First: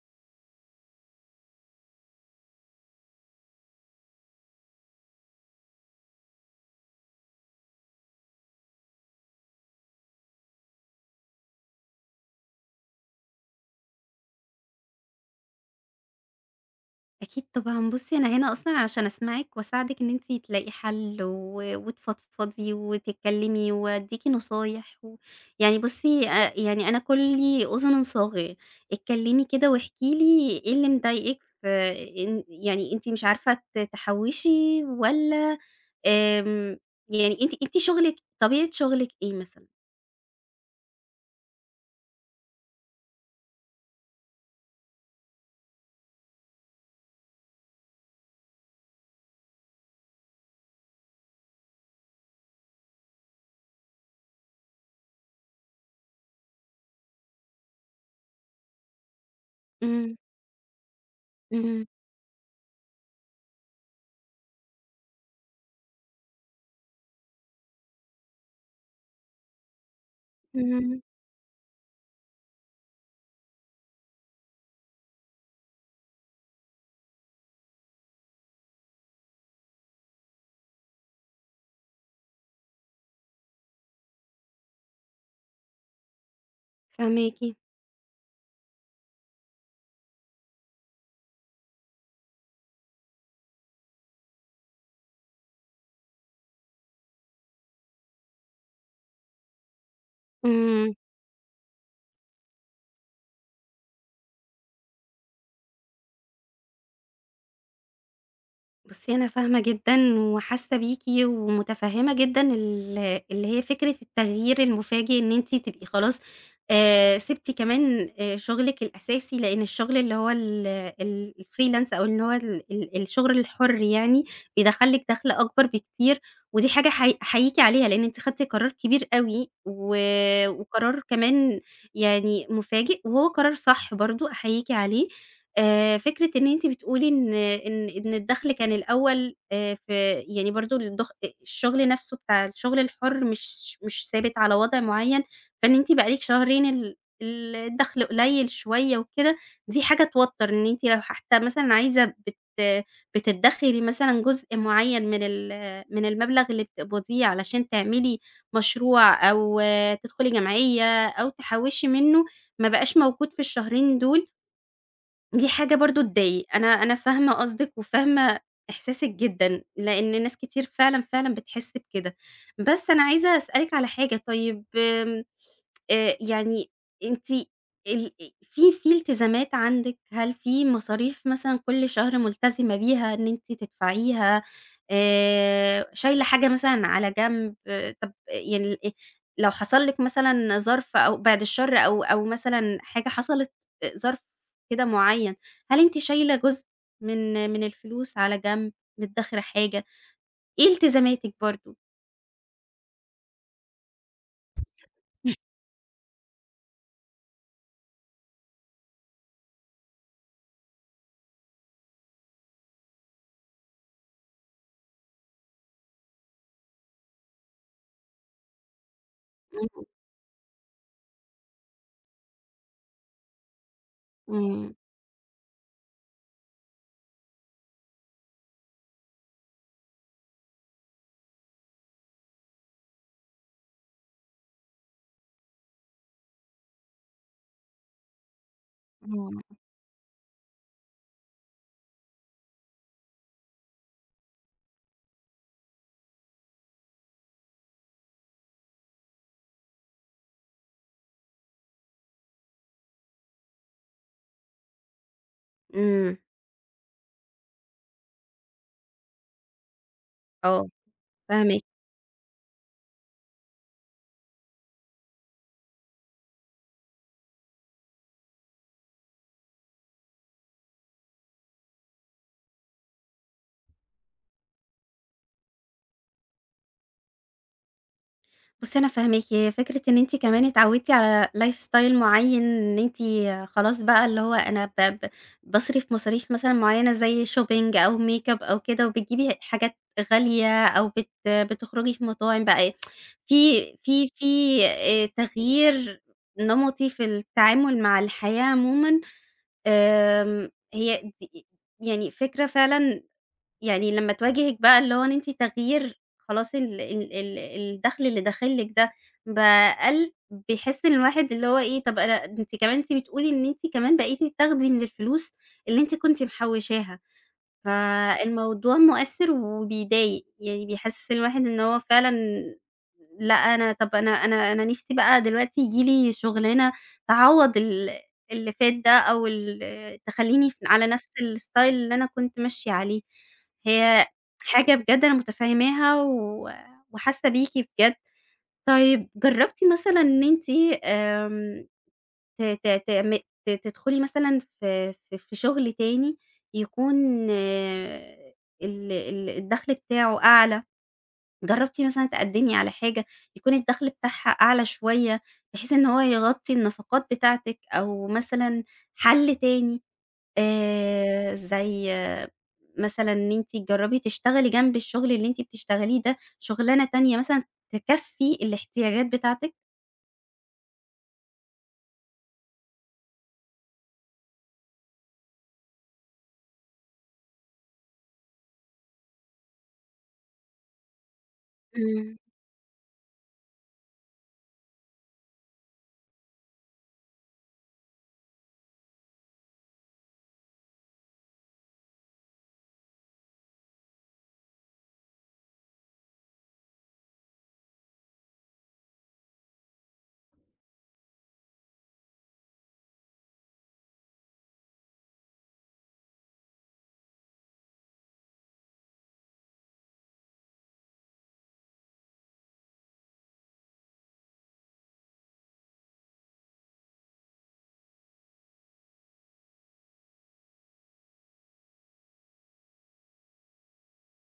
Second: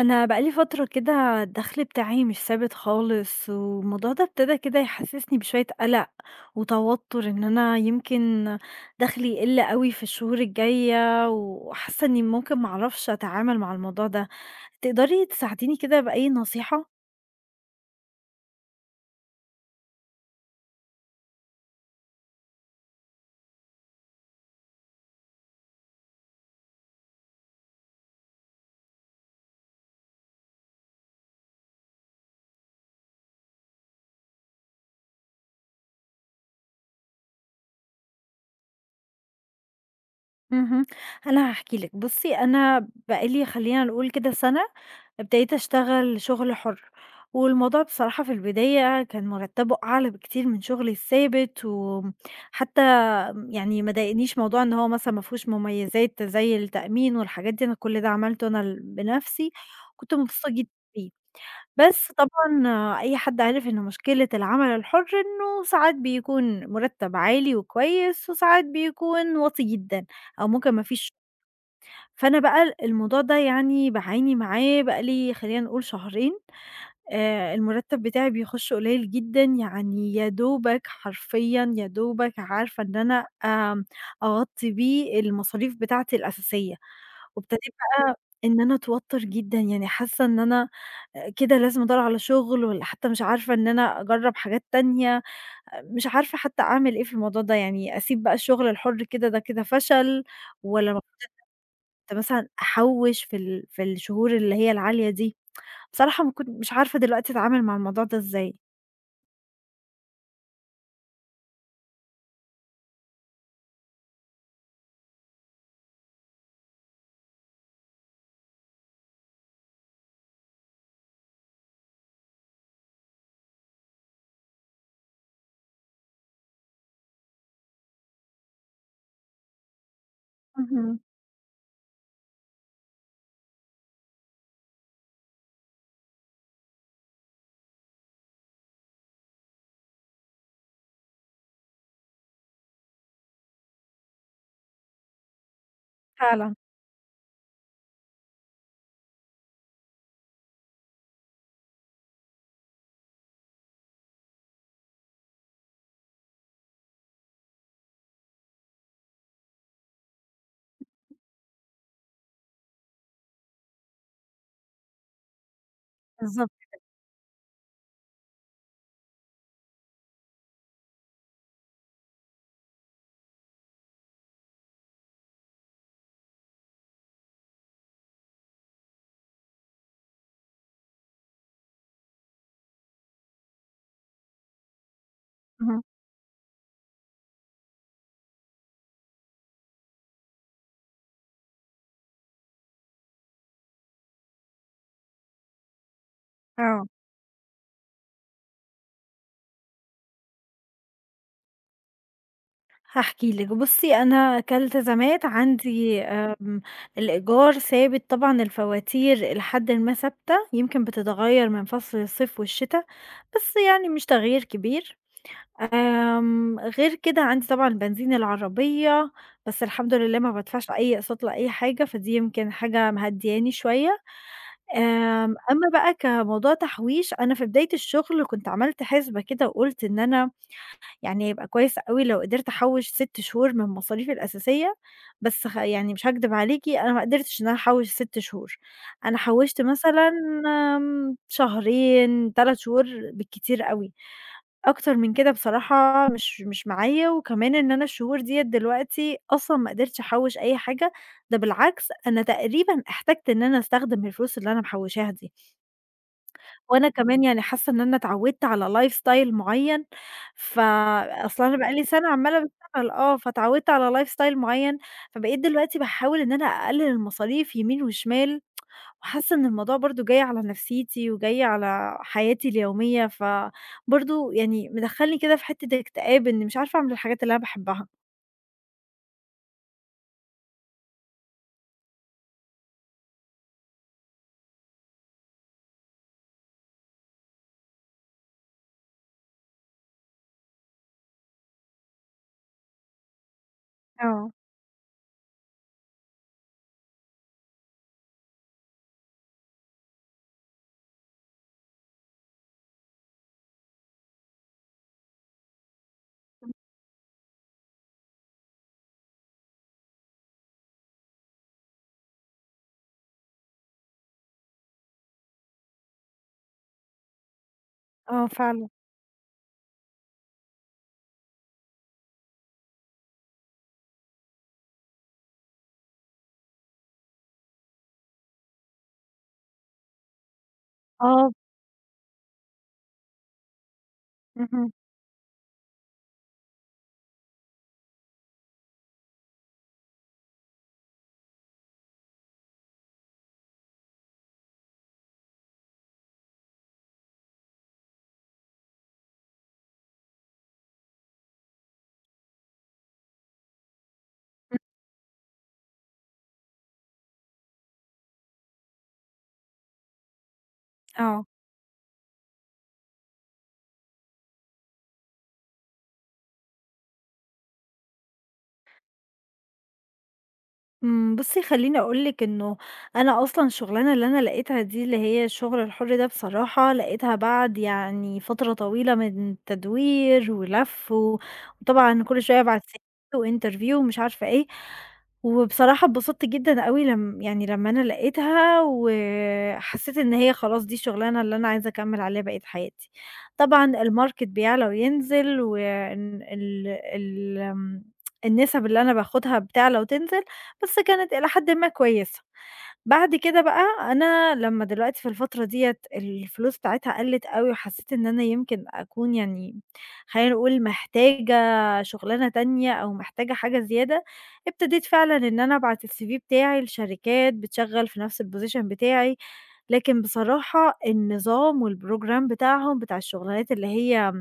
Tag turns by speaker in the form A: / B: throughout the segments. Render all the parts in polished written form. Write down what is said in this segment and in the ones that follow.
A: انا بقالي فتره كده الدخل بتاعي مش ثابت خالص، والموضوع ده ابتدى كده يحسسني بشويه قلق وتوتر ان انا يمكن دخلي يقل قوي في الشهور الجايه، وحاسه اني ممكن معرفش اتعامل مع الموضوع ده. تقدري تساعديني كده باي نصيحه؟
B: أكيد طبعًا، بُصّي أنا هنا أصلًا عشان أسمعِك وأساعدِك إن أنتِ تلاقي حل و وتفضفضي وتتكلّمي وأدّيكِ نصايح يعني بُصّي يعني أنا كُلّي أذن صاغية. اتكلّمي كده واحكي لي إيه اللي مضايقِك في إن يعني أنتِ مش عارفة تحوّشي والّا آمم، يعني أنتِ طبيعة شُغلِك إيه مثلًا؟
A: اهم. أنا هاحكي لِك، بُصّي أنا بقى لي خلّينا نقول كده سَنة ابتديت أشتغل شغل حُر، والموضوع بصراحة في البداية كان مرتّبه أعلى بكتير من شغلي الثابت، وحتى يعني ما ضايقنيش موضوع إن هو مثلًا ما فيهوش مميزات زي التأمين والحاجات دي، أنا كل ده عملته أنا بنَفْسي، كنت
B: إمم،
A: مبسوطة جدًا بيه.
B: إمم،
A: بس طبعًا أي حد عارف إن مشكلة العمل الحُر إنه ساعات بيكون مُرتّب عالي وكويس، وساعات بيكون واطي جدًا أو ممكن ما
B: إمم،
A: فيش. فأنا بقى الموضوع ده يعني باعاني معاه بقى لي خلّينا نقول شهرين. المرتّب بتاعي بيخُش قليل جدًا، يعني يا دوبك حرفيًا يا دوبك عارفة إن أنا أغطّي بيه المصاريف بتاعتي الأساسية،
B: فاهماكِ،
A: وابتديت بقى إن أنا أتوتّر جدًا، يعني حاسّة إن أنا كده لازم أدوّر على شُغل، والّا حتّى مش عارفة إن أنا أجرّب حاجات تانية، مش عارفة حتّى أعمل إيه في الموضوع ده، يعني أسيب بقى الشُغل الحُر كده ده كده فشل، والّا
B: إمم.
A: المفروض مثلًا أحوّش في الشهور اللي هي العالية دي. بصراحة ما كنت مش عارفة دلوقتي أتعامل مع الموضوع ده إزاي.
B: بُصّي، أنا فاهمة جدًا وحاسة بيكِ ومُتفهِّمة جدًا اللي هي فكرة التغيير المفاجئ إن أنتِ تبقي خلاص سِبتِ كمان شُغلِك الأساسي، لإن الشغل اللي هو ال ال الfreelance أو اللي هو ال ال الشغل الحُر يعني بيدخّل لِك دَخْل أكبر بكتير، ودي حاجة أحييكِ عليها، لإن أنتِ خدتِ قرار كبير أوي،
A: اهم.
B: وقرار كمان يعني مفاجئ، وهو قرار صح برضه أحييكِ عليه. فكرة إن أنتِ بتقولي إن الدخل كان الأول، ف يعني برضه الشغل نفسه بتاع الشغل الحُر مش ثابت على وضع معيّن، فإن أنتِ بقى لِك
A: فعلًا.
B: شهرين ال ال الدخل قليل شوية وكده، دي حاجة توتّر. إن أنتِ لو حتى مثلًا عايزة بتدّخري مثلًا جزء معيّن من المبلغ اللي بتقبضيه علشان تعملي مشروع أو آه، تدخلي جمعية أو تحوّشي منّه، ما بقاش موجود في الشهرين دول، دي حاجة برضه تضايق.
A: بالضبط،
B: أنا فاهمة قصدِك وفاهمة إحساسِك جدًا، لإن ناس كتير فعلًا، فعلًا بتحس بكده. بس أنا عايزة أسألِك على حاجة. طيب يعني أنتِ ال في التزامات عندِك، هل في مصاريف مثلًا كل شهر ملتزمة بيها إن أنتِ تدفعيها،
A: اهم.
B: شايلة حاجة مثلًا على جنب، آه، طب يعني لو حصل لِك مثلًا ظرف أو بعد الشر، أو مثلًا حاجة حصلت ظرف كده معيّن، هل أنتِ شايلة جزء
A: آه،
B: من الفلوس على جنب، مدخّرة حاجة، إيه التزاماتِك برضه؟
A: هاحكي لِك. بُصّي، أنا كالتزامات عندي الإيجار ثابت طبعًا، الفواتير إلى حدٍ ما ثابتة، يمكن بتتغيّر من فصل الصيف والشتا، بس يعني مش تغيير كبير. غير كده عندي طبعًا بنزين العربية، بس
B: إمم،
A: الحمد لله ما بادفعش أي أقساط ولا أي حاجة، فدي يمكن حاجة مهدّياني شوية.
B: إمم،
A: أمّا بقى كموضوع تحويش، أنا في بداية الشغل كنت عملت حسبة كده وقُلت إن أنا يعني هيبقى كويس أوي لو قدرت أحوّش 6 شهور من مصاريفي الأساسية، بس يعني مش هاكدب عليكِ، أنا ما قدرتش إن أنا أحوّش 6 شهور، أنا
B: إمم،
A: حوّشت مثلًا شهرين، 3 شهور بالكتير أوي، أكتر من كده بصراحة مش معايا، وكمان إن أنا الشهور ديّة دلوقتي أصلًا ما قدرتش أحوّش أي حاجة، ده بالعكس أنا تقريبًا احتجت إن أنا أستخدم الفلوس اللي أنا محوّشاها دي.
B: إمم،
A: وأنا كمان يعني حاسة إن أنا اتعودت على lifestyle معيّن،
B: آه،
A: فأصل أنا بقى
B: فاهماكِ.
A: لي سنة عمّالة باشتغل آه، فاتعودت على lifestyle معيّن، فبقيت دلوقتي باحاول إن أنا أقلل المصاريف يمين وشمال، وحاسة إن الموضوع برضه جاي على نفسيتي وجاي على حياتي اليومية، فبرضه يعني مدخّلني كده في حتّة اكتئاب إني مش عارفة أعمل الحاجات اللي أنا باحبها.
B: بُصّي أنا فاهماكِ، هي فكرة إن أنتِ كمان اتعودتِ على lifestyle معيّن، إن أنتِ خلاص بقى اللي هو أنا ب ب باصرف مصاريف مثلًا معيّنة زي shopping أو makeup أو كده، وبتجيبي حاجات غالية أو بتخرجي في مطاعم بقى، في في
A: آه،
B: في تغيير نمطي في التعامل مع الحياة عمومًا. هي يعني فكرة فعلًا يعني لمّا تواجهِك بقى اللي هو إن أنتِ تغيير خلاص ال ال ال الدخل اللي داخل لِك ده بقى قَل، بيحس إن الواحد اللي هو إيه، طَب أنا، أنتِ بتقولي إن أنتِ كمان بقيتِ تاخدي من الفلوس اللي أنتِ كنتِ محوّشاها.
A: آه فعلًا.
B: فالموضوع مؤثّر وبيضايق، يعني بيحسّس الواحد إن هو فعلًا لأ، أنا، طَب أنا نِفْسي بقى دلوقتي ييجي لي شُغلانة تعوّض اللي فات ده أو تخلّيني على نَفْس
A: آه،
B: الstyle اللي أنا كنت ماشية عليه. هي
A: اهم.
B: حاجة بجد أنا مُتفهّماها وحاسّة بيكِ بجد. طيب جرّبتِ مثلًا إن أنتِ آمم ت ت تعم ت تدخلي مثلًا في في شغل تاني يكون آآ ال ال الدخل بتاعه أعلى، جرّبتِ مثلًا تقدّمي على حاجة يكون الدخل بتاعها
A: اهم،
B: أعلى شوية، بحيث إن هو يغطّي النفقات بتاعتِك، أو مثلًا حل تاني
A: آه.
B: زي مثلًا إن أنتِ تجرّبي تشتغلي جنب الشغل اللي أنتِ بتشتغليه ده شغلانة تانية مثلًا تكفّي الاحتياجات بتاعتِك؟
A: إمم، بُصّي خلّيني أقول لِك إنه أنا أصلًا الشغلانة اللي أنا لقيتها دي، اللي هي الشغل الحُر ده بصراحة لقيتها بعد يعني فترة طويلة من تدوير ولَف و وطبعًا
B: إمم،
A: كل شوية أبعت CV وinterview ومش عارفة إيه، وبصراحة اتبسطت جدًا أوي لم يعني لمّا أنا لقيتها، وحسيت إن هي خلاص دي الشغلانة اللي أنا عايزة أكمّل عليها بقية حياتي. طبعًا الmarket بيعلى وينزل، وإن ال ال آمم، النِسَب اللي أنا باخدها بتعلى وتنزل، بس كانت إلى حدٍ ما كويسة. بعد كده بقى أنا لمّا دلوقتي في الفترة ديّة الفلوس بتاعتها قَلِّت أوي، وحسّيت إن أنا يمكن أكون يعني خلّينا نقول محتاجة شُغلانة تانية أو محتاجة حاجة زيادة، ابتديت فعلًا إن أنا أبعت الCV بتاعي لشركات بتشغّل في نَفْس الposition بتاعي، لكن بصراحة النظام والprogram بتاعهم بتاع الشغلانات اللي هي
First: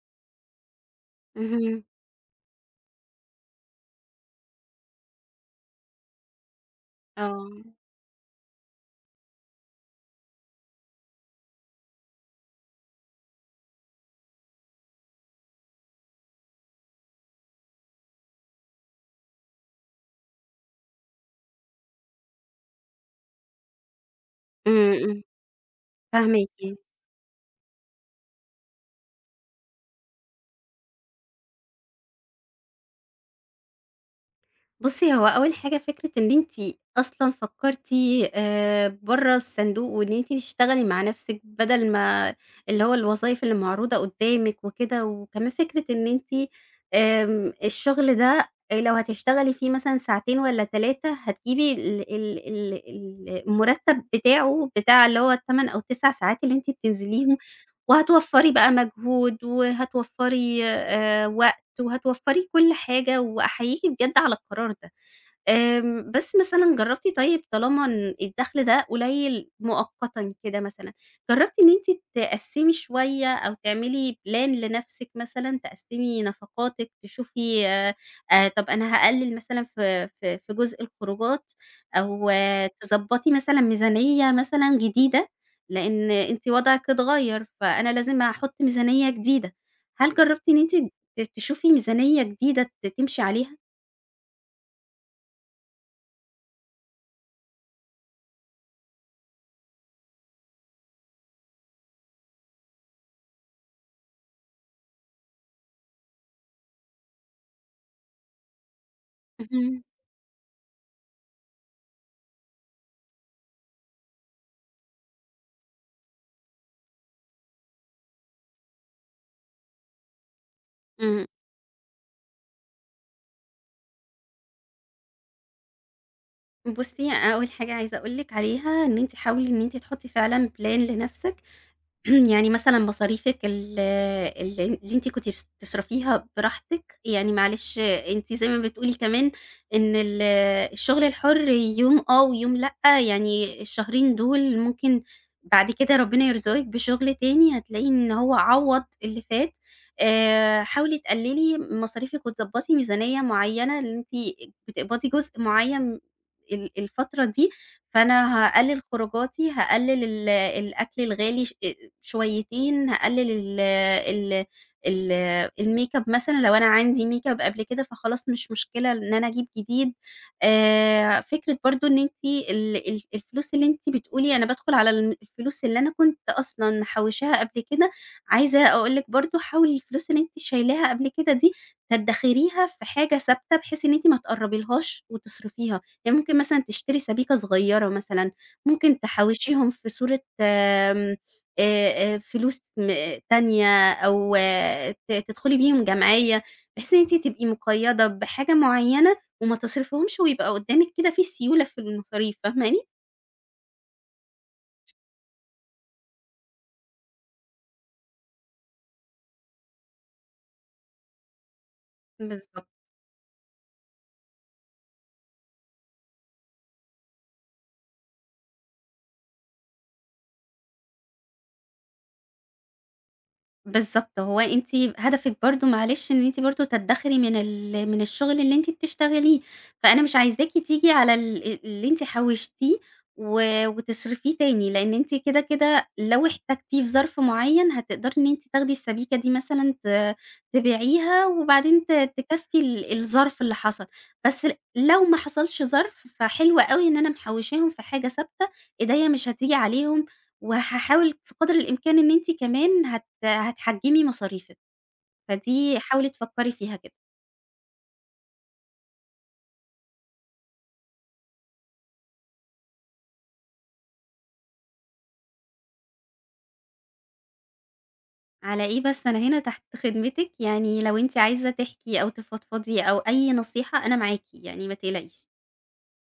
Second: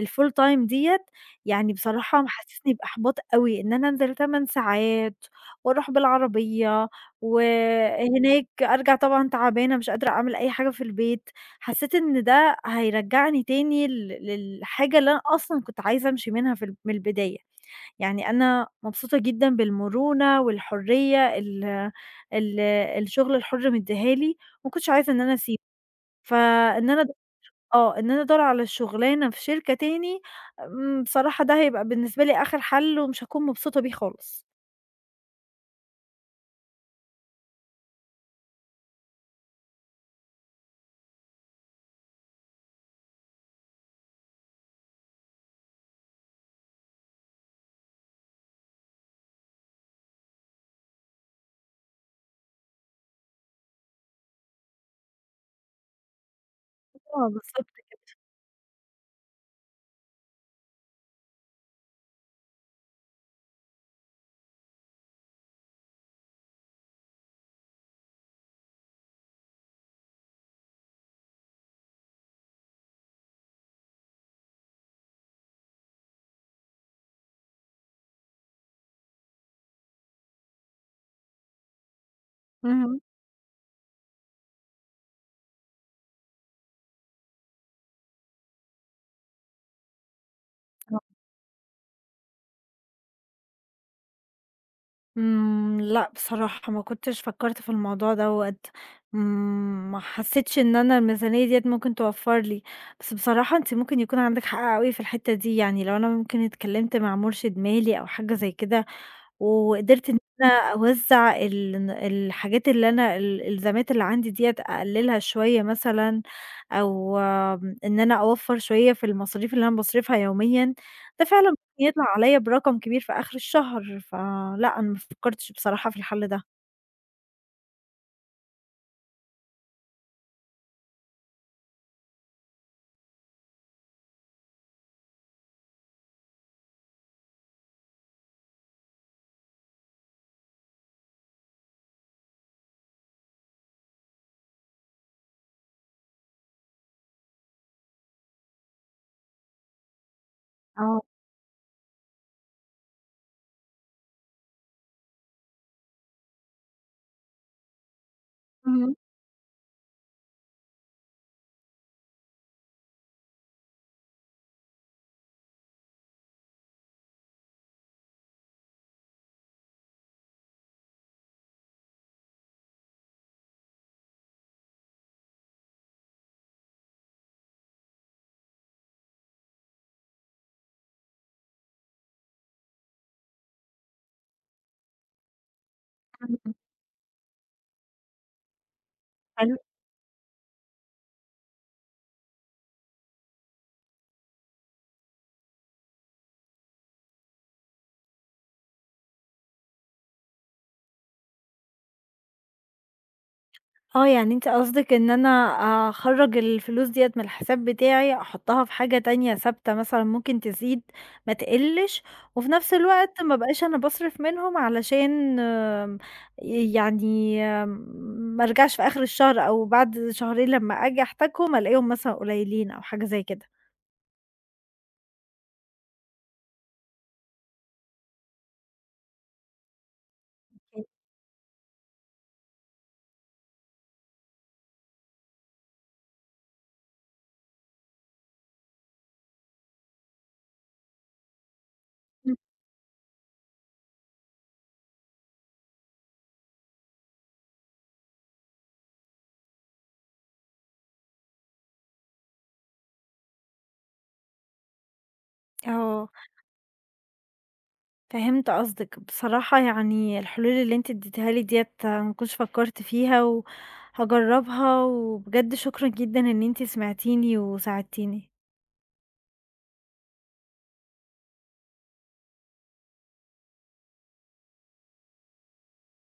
A: الfull time ديّة، يعني
B: اهم،
A: بصراحة محسسني بإحباط أوي، إن أنا أنزل 8 ساعات وأروح بالعربية،
B: آه،
A: وهناك أرجع طبعًا تعبانة مش قادرة أعمل أي حاجة في البيت، حسيت إن ده هيرجعني تاني للحاجة اللي أنا أصلًا كنت عايزة أمشي منها في ال من البداية. يعني أنا مبسوطة جدًا بالمرونة والحرية ال ال الشغل الحُر مدّيها لي، وما كنتش
B: إمم،
A: عايزة إن
B: إمم.
A: أنا أسيبه،
B: فاهماكِ.
A: فإن أنا آه، إن أنا أدوّر على شُغلانة في شركة تاني، بصراحة ده هيبقى بالنسبة لي آخر حَل ومش هاكون مبسوطة بيه خالص.
B: بُصّي، هو أول حاجة فكرة إن أنتِ أصلًا فكّرتِ برّه الصندوق وإن أنتِ تشتغلي مع نَفْسِك بدل ما اللي هو الوظايف اللي معروضة قُدّامِك وكده، وكمان فكرة إن أنتِ، الشغل ده لو هتشتغلي فيه مثلًا ساعتين والّا 3 هتجيبي ال ال ال ال المُرتّب بتاعه، بتاع اللي هو ال8 أو 9 ساعات اللي أنتِ
A: آه،
B: بتنزليهم،
A: بالضبط.
B: وهتوفّري بقى مجهود وهتوفّري وقت. وهتوفّري كل حاجة، وأحييكِ بجد على القرار ده. بس مثلًا جرّبتِ، طيب طالما إن الدخل ده قليل مؤقتًا كده مثلًا، جرّبتِ إن أنتِ تقسّمي شوية أو تعملي plan لنَفْسِك مثلًا، تقسّمي نفقاتِك، تشوفي، طَب أنا هاقلِّل مثلًا في في جزء الخروجات، أو
A: اهم.
B: تضبّطي مثلًا ميزانية مثلًا جديدة، لإن أنتِ وضعِك اتغيّر، فأنا لازم أحُط ميزانية جديدة. هل جرّبتِ إن أنتِ تشوفي ميزانية جديدة تمشي عليها؟
A: إمم، لأ بصراحة ما كنتش فكّرت في الموضوع دوّة، إمم، ما حسّيتش إن أنا الميزانية ديّة ممكن توفّر لي، بس بصراحة أنتِ ممكن يكون عندِك حق أوي في الحتّة دي، يعني لو أنا ممكن اتكلّمت مع مُرشد مالي أو حاجة زي كده
B: اهم،
A: وقدرت إن أنا أوزّع الحاجات اللي أنا الإلزامات اللي عندي ديّة أقلّلها شوية مثلًا، أو إن أنا أوفّر شوية في المصاريف اللي أنا باصرفها يوميًا، ده
B: إمم.
A: فعلًا ممكن يطلع عليَّ برقم كبير في آخر الشهر، فلأ أنا ما فكّرتش بصراحة في الحل ده.
B: إمم، بُصّي أول حاجة عايزة أقول لِك عليها إن أنتِ حاولي إن أنتِ تحطّي فعلًا plan لنفسِك يعني مثلًا مصاريفِك ال ال اللي أنتِ كنتِ بس بتصرفيها براحتِك، يعني معلش أنتِ زي ما بتقولي كمان إن الشغل الحُر يوم آه ويوم لأ، يعني الشهرين دول ممكن بعد كده ربنا يرزقِك بشغل تاني هتلاقي إن هو عوّض اللي فات. حاولي
A: آه،
B: تقلّلي مصاريفِك وتضبّطي ميزانية معيّنة. اللي أنتِ بتقبضي جزء معيّن الفترة دي، فأنا هاقلّل
A: اهم،
B: خروجاتي، هاقلّل الأكل الغالي ش أ شويتين، هاقلل ال ال ال الmakeup مثلًا. لو أنا عندي makeup قبل كده فخلاص مش مشكلة إن أنا أجيب جديد. فكرة برضه إن أنتِ ال ال الفلوس اللي أنتِ بتقولي أنا بادخل على الفلوس اللي أنا كنت أصلًا محوشاها قبل كده، عايزة أقول لِك برضه حاولي الفلوس اللي أنتِ شايلاها قبل كده دي تدخريها في حاجة ثابتة بحيث إن أنتِ ما تقربيلهاش وتصرفيها، يعني ممكن
A: اهم.
B: مثلًا تشتري سبيكة صغيرة مثلًا، ممكن
A: حلو.
B: تحوشيهم في صورة آمم فلوس تانية أو آه، تدخلي بيهم جمعية، بحيث إن أنتِ تبقي مقيّدة بحاجة معيّنة وما تصرفيهمش، ويبقى قدّامِك كده في سيولة في المصاريف، فاهماني؟
A: آه، يعني أنتِ قصدِك إن أنا أخرّج الفلوس ديّة من الحساب بتاعي، أحطّها في حاجة تانية ثابتة مثلًا ممكن تزيد ما تقلّش، وفي
B: بالضبط.
A: نفس الوقت ما أبقاش أنا باصرف منهم علشان آمم، يعني آم، ما أرجعش في آخر الشهر أو بعد شهرين لمّا آجي أحتاجهم ألاقيهم مثلًا قليلين أو حاجة زي كده.
B: بالضبط، هو أنتِ هدفِك برضه معلش إن أنتِ برضه تدخري من من الشغل اللي أنتِ بتشتغليه، فأنا مش عايزاكِ
A: أوكي.
B: تيجي على اللي أنتِ حوشتيه وتصرفيه تاني، لأن أنتِ كده كده لو احتجتيه في ظرف معين هتقدري إن أنتِ تاخدي السبيكة دي مثلًا تبيعيها، وبعدين
A: إمم.
B: تكفي الظرف اللي حصل. بس لو ما حصلش ظرف فحلو أوي إن أنا محوشاهم في حاجة ثابتة، إيديّا مش هتيجي عليهم، وهاحاول في قدر الإمكان إن أنتِ كمان هت ده هتحجمي مصاريفِك، فدي
A: آه.
B: حاولي تفكّري فيها كده.
A: فهمت قصدِك. بصراحة يعني الحلول اللي أنتِ اديتيها لي ديّة ما كنتش فكرت فيها وهاجربها، وبجد شكرًا جدًا إن أنتِ سمعتيني وساعدتيني.
B: على إيه بس، أنا هنا تحت خدمتِك، يعني لو أنتِ عايزة تحكي أو تفضفضي أو أي نصيحة أنا معاكِ، يعني ما تقلقيش.